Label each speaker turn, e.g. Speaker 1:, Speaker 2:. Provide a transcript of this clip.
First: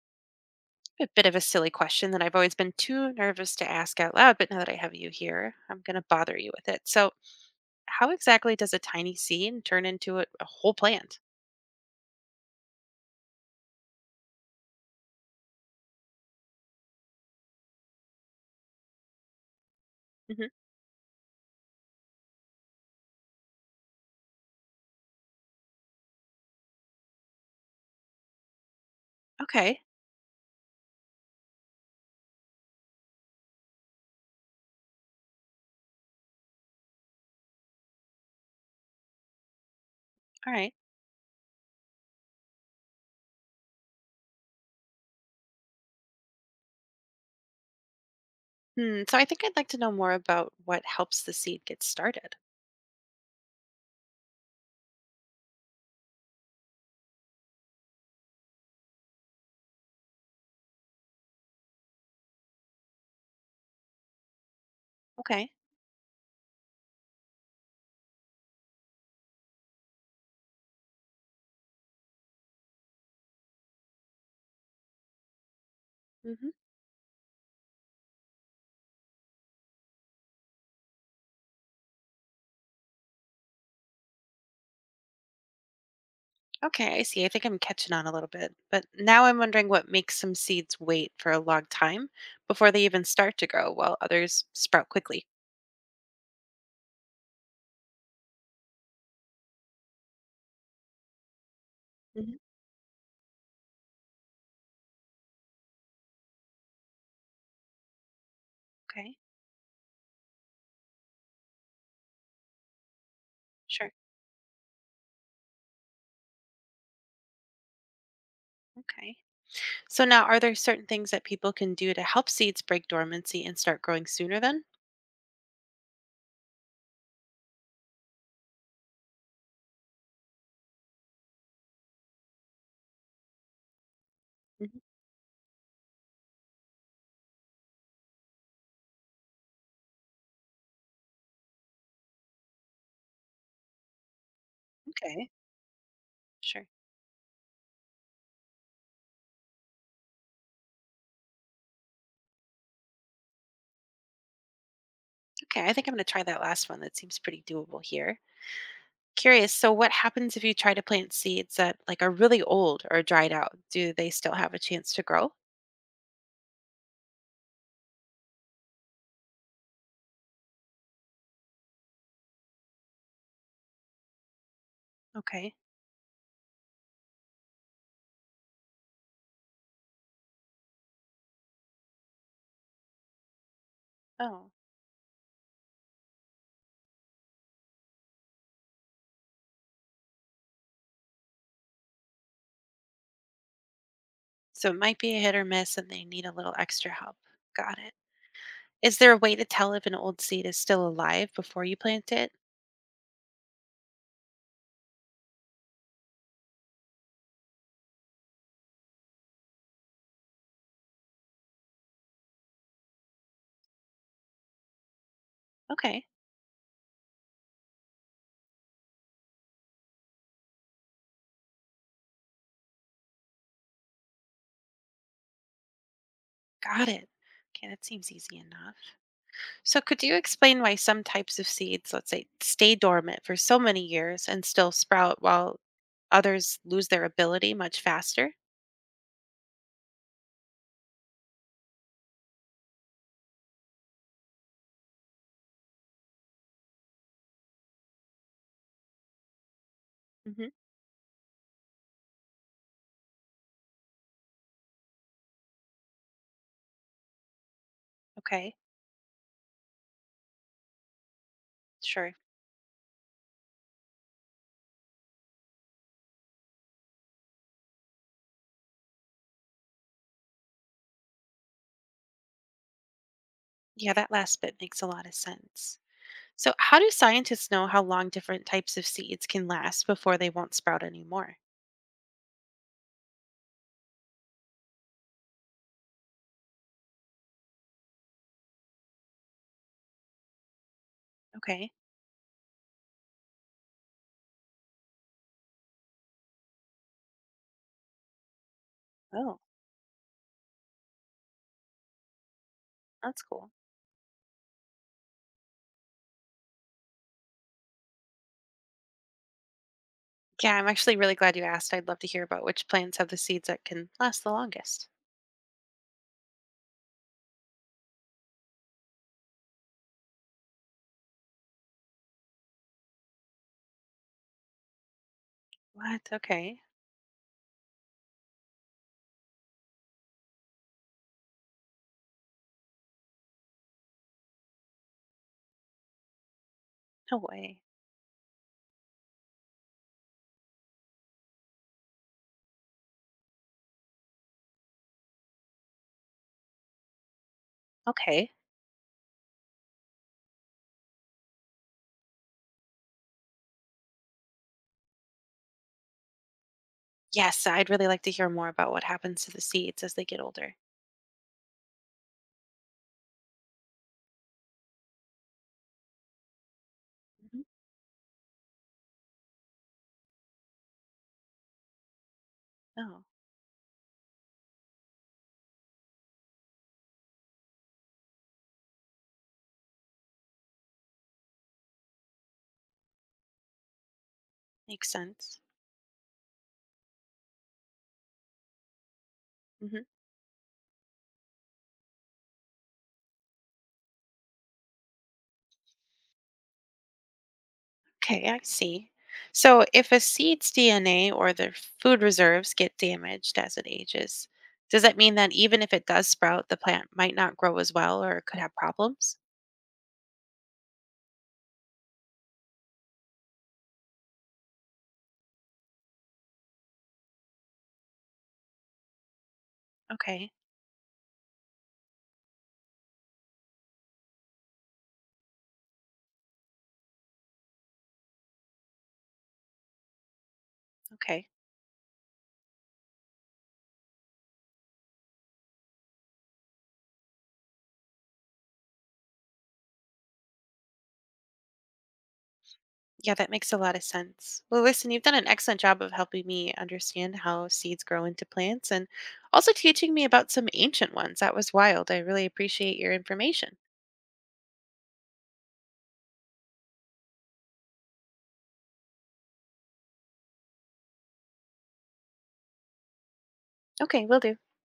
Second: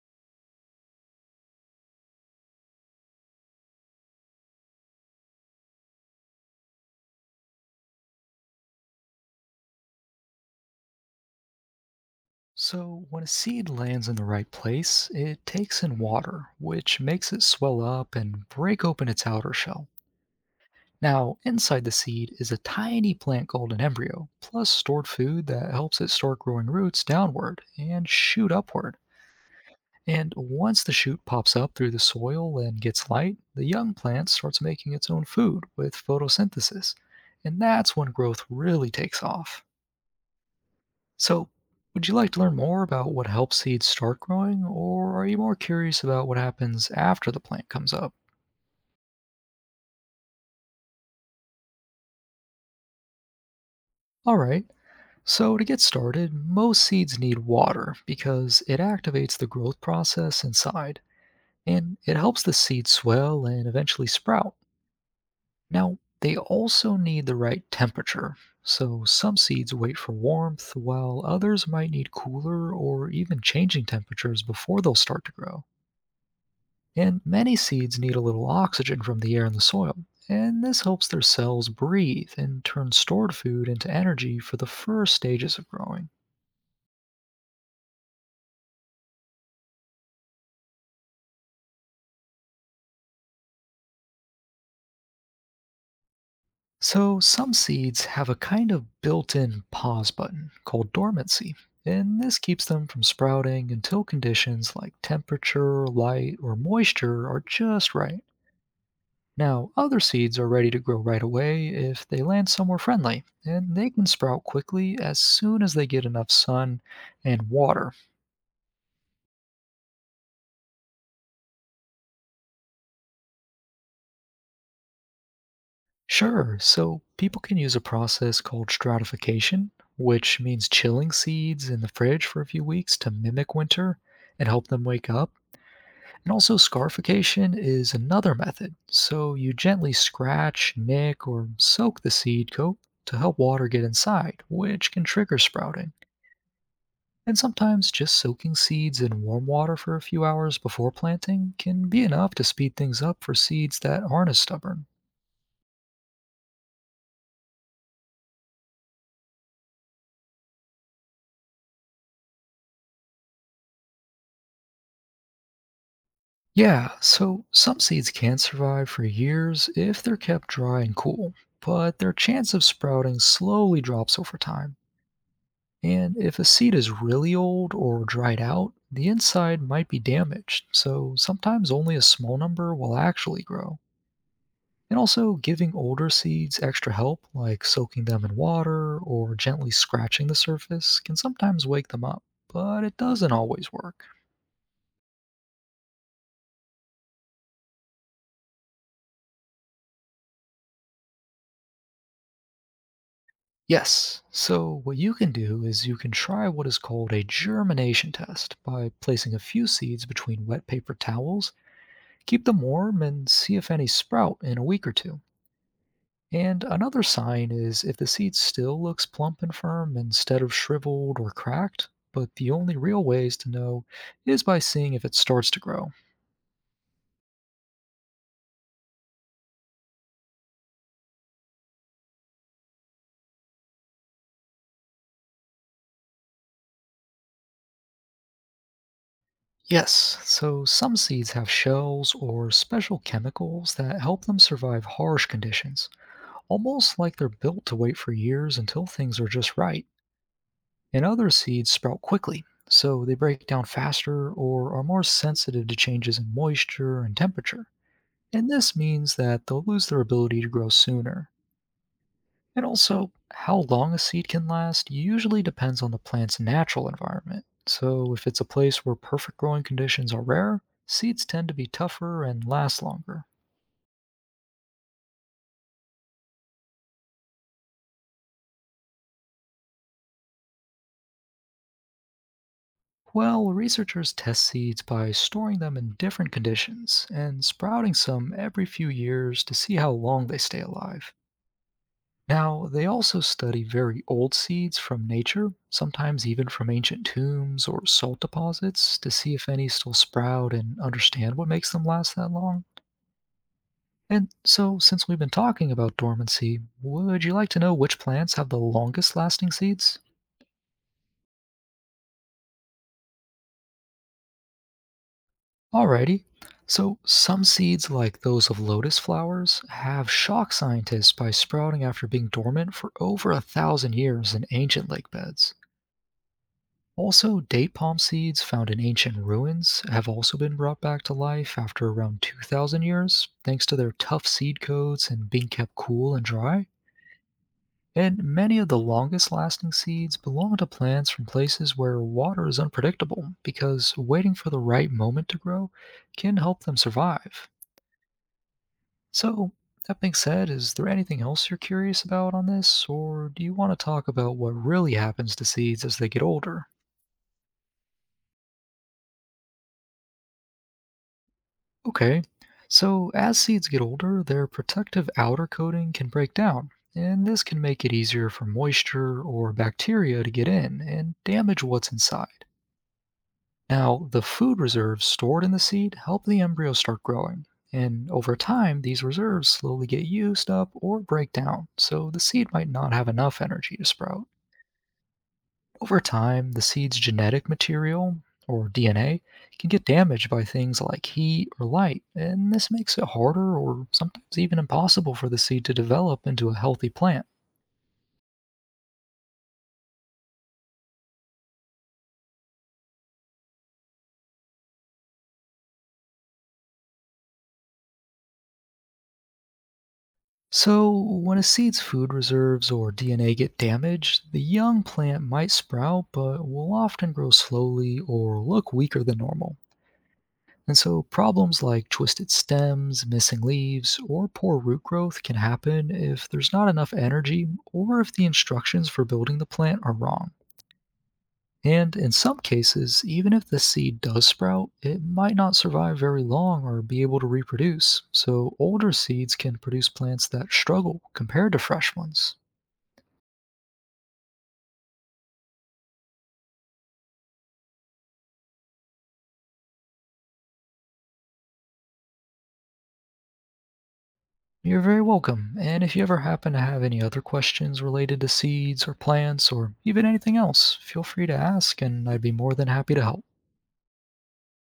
Speaker 1: A bit of a silly question that I've always been too nervous to ask out loud, but now that I have you here, I'm going to bother you with it. So, how exactly does a tiny seed turn into a whole plant?
Speaker 2: So, when a seed lands in the right place, it takes in water, which makes it swell up and break open its outer shell.
Speaker 1: Hmm.
Speaker 2: Now, inside the seed is a tiny plant called an embryo, plus stored food that helps it start growing roots downward and shoot upward.
Speaker 1: Okay.
Speaker 2: And once the shoot pops up through the soil and gets light, the young plant starts making its own food with photosynthesis. And that's when growth really takes off.
Speaker 1: All right.
Speaker 2: So, would you like to learn more about what helps seeds start growing, or are you more curious about what happens after the plant comes up?
Speaker 1: Hmm. So, I think I'd like to know more about what helps the seed get started.
Speaker 2: Alright, so to get started, most seeds need water because it activates the growth process inside, and it helps the seed swell and eventually sprout.
Speaker 1: Okay.
Speaker 2: Now, they also need the right temperature, so some seeds wait for warmth, while others might need cooler or even changing temperatures before they'll start to grow.
Speaker 1: Mm-hmm.
Speaker 2: And many seeds need a little oxygen from the air in the soil, and this helps their cells breathe and turn stored food into energy for the first stages of growing.
Speaker 1: Okay, I see. I think I'm catching on a little bit. But now I'm wondering what makes some seeds wait for a long time before they even start to grow, while others sprout quickly.
Speaker 2: So, some seeds have a kind of built in pause button called dormancy, and this
Speaker 1: Hmm.
Speaker 2: keeps them from sprouting until conditions like temperature, light, or moisture are just right.
Speaker 1: Okay,
Speaker 2: Now, other seeds are ready to grow right away if they land somewhere friendly, and they
Speaker 1: sure.
Speaker 2: can sprout quickly as soon as they get enough sun and water.
Speaker 1: Okay. So now, are there certain things that people can do to help seeds break dormancy and start growing sooner then?
Speaker 2: Sure. So people can use a process called stratification, which means chilling seeds in the fridge for a few weeks to mimic winter and help
Speaker 1: Hmm.
Speaker 2: them wake up. And also, scarification is another method. So you gently scratch, nick, or soak the seed coat to help water get inside, which can
Speaker 1: Okay,
Speaker 2: trigger sprouting.
Speaker 1: sure.
Speaker 2: And sometimes just soaking seeds in warm water for a few hours before planting can be enough to speed things up for seeds that aren't as stubborn.
Speaker 1: Okay, I think I'm going to try that last one. That seems pretty doable here. Curious, so what happens if you try to plant seeds that like are really old or dried out? Do they still have a chance to grow?
Speaker 2: Yeah, so some seeds can survive for years if they're kept dry and cool, but their chance of sprouting slowly drops over time.
Speaker 1: Okay.
Speaker 2: And if a seed is really old or dried out, the inside might be damaged, so sometimes only a small number will actually grow.
Speaker 1: Oh.
Speaker 2: And also, giving older seeds extra help, like soaking them in water or gently scratching the surface, can sometimes wake them up, but it doesn't always work.
Speaker 1: So it might be a hit or miss and they need a little extra help. Got it. Is there a way to tell if an old seed is still alive before you plant it?
Speaker 2: Yes. So, what you can do is you can try what is called a germination test by placing a few seeds between wet paper towels, keep them warm, and see if any sprout in a week or two.
Speaker 1: Okay,
Speaker 2: And another sign is if the seed still looks plump and firm instead of shriveled or cracked. But the only real ways to know is by seeing if it starts to grow.
Speaker 1: got it. Okay, that seems easy enough. So could you explain why some types of seeds, let's say, stay dormant for so many years and still sprout while others lose their ability much faster?
Speaker 2: Yes, so some seeds have shells or special chemicals that help them survive harsh conditions, almost like they're built to wait for years until things are just right.
Speaker 1: Hmm.
Speaker 2: And other seeds sprout quickly, so they break down faster or are more sensitive to changes in moisture and temperature. And
Speaker 1: Okay,
Speaker 2: this means that they'll lose their ability to grow sooner.
Speaker 1: sure.
Speaker 2: And also, how long a seed can last usually depends on the plant's natural environment. So, if it's a place where perfect growing conditions are rare, seeds tend to be tougher and last longer.
Speaker 1: Yeah, that last bit makes a lot of sense. So, how do scientists know how long different types of seeds can last before they won't sprout anymore?
Speaker 2: Well, researchers test seeds by storing them in different conditions and sprouting some every few years to see how long they stay alive.
Speaker 1: Okay.
Speaker 2: Now, they also study very old seeds from nature, sometimes even from ancient tombs or salt deposits, to see
Speaker 1: Oh,
Speaker 2: if any still sprout and understand what makes them last that long.
Speaker 1: that's cool.
Speaker 2: And so, since we've been talking about dormancy, would you like to know which plants have the longest lasting seeds?
Speaker 1: Yeah, I'm actually really glad you asked. I'd love to hear about which plants have the seeds that can last the longest.
Speaker 2: Alrighty. So, some seeds, like those of lotus flowers, have shocked scientists by sprouting after being dormant for over 1,000 years in ancient lake beds.
Speaker 1: What? Okay.
Speaker 2: Also, date palm seeds found in ancient ruins have also been brought back to life after around 2,000 years, thanks to their tough seed coats and being kept cool and dry.
Speaker 1: No way.
Speaker 2: And many of the longest lasting seeds belong to plants from places where water is unpredictable, because waiting for the right moment to grow can help them survive.
Speaker 1: Okay.
Speaker 2: So, that being said, is there anything else you're curious about on this, or do you want to talk about what really happens to seeds as they get older?
Speaker 1: Yes, I'd really like to hear more about what happens to the seeds as they get older.
Speaker 2: Okay, so as seeds get older, their protective outer coating can break down, and
Speaker 1: Hmm.
Speaker 2: this can make it easier for moisture or bacteria to get in and damage what's inside.
Speaker 1: Oh,
Speaker 2: Now, the food reserves stored in the seed help the embryo start growing, and over time, these reserves slowly get used up or break down, so the seed might not have enough energy to sprout.
Speaker 1: makes sense.
Speaker 2: Over time, the seed's genetic material, or DNA, can get
Speaker 1: Hmm.
Speaker 2: damaged by things like heat or light, and this makes it harder or sometimes even impossible for the seed to develop into a healthy plant.
Speaker 1: Okay, I see. So, if a seed's DNA or their food reserves get damaged as it ages, does that mean that even if it does sprout, the plant might not grow as well or could have problems?
Speaker 2: So, when a seed's food reserves or DNA get damaged, the young plant might sprout but will often grow slowly or look weaker than normal.
Speaker 1: Okay,
Speaker 2: And so, problems like twisted stems, missing leaves, or poor root growth can happen if there's not enough energy or if the instructions for building the plant are wrong.
Speaker 1: okay.
Speaker 2: And in some cases, even if the seed does sprout, it might not survive very long or be able to reproduce. So, older seeds can produce plants that struggle compared to fresh ones.
Speaker 1: Yeah, that makes a lot of sense. Well, listen, you've done an excellent job of helping me understand how seeds grow into plants and also teaching me about some ancient ones. That was wild. I really appreciate your information.
Speaker 2: You're very welcome. And if you ever happen to have any other questions related to seeds or plants or even anything else, feel free to ask and I'd be more than happy to help.
Speaker 1: Okay, will do.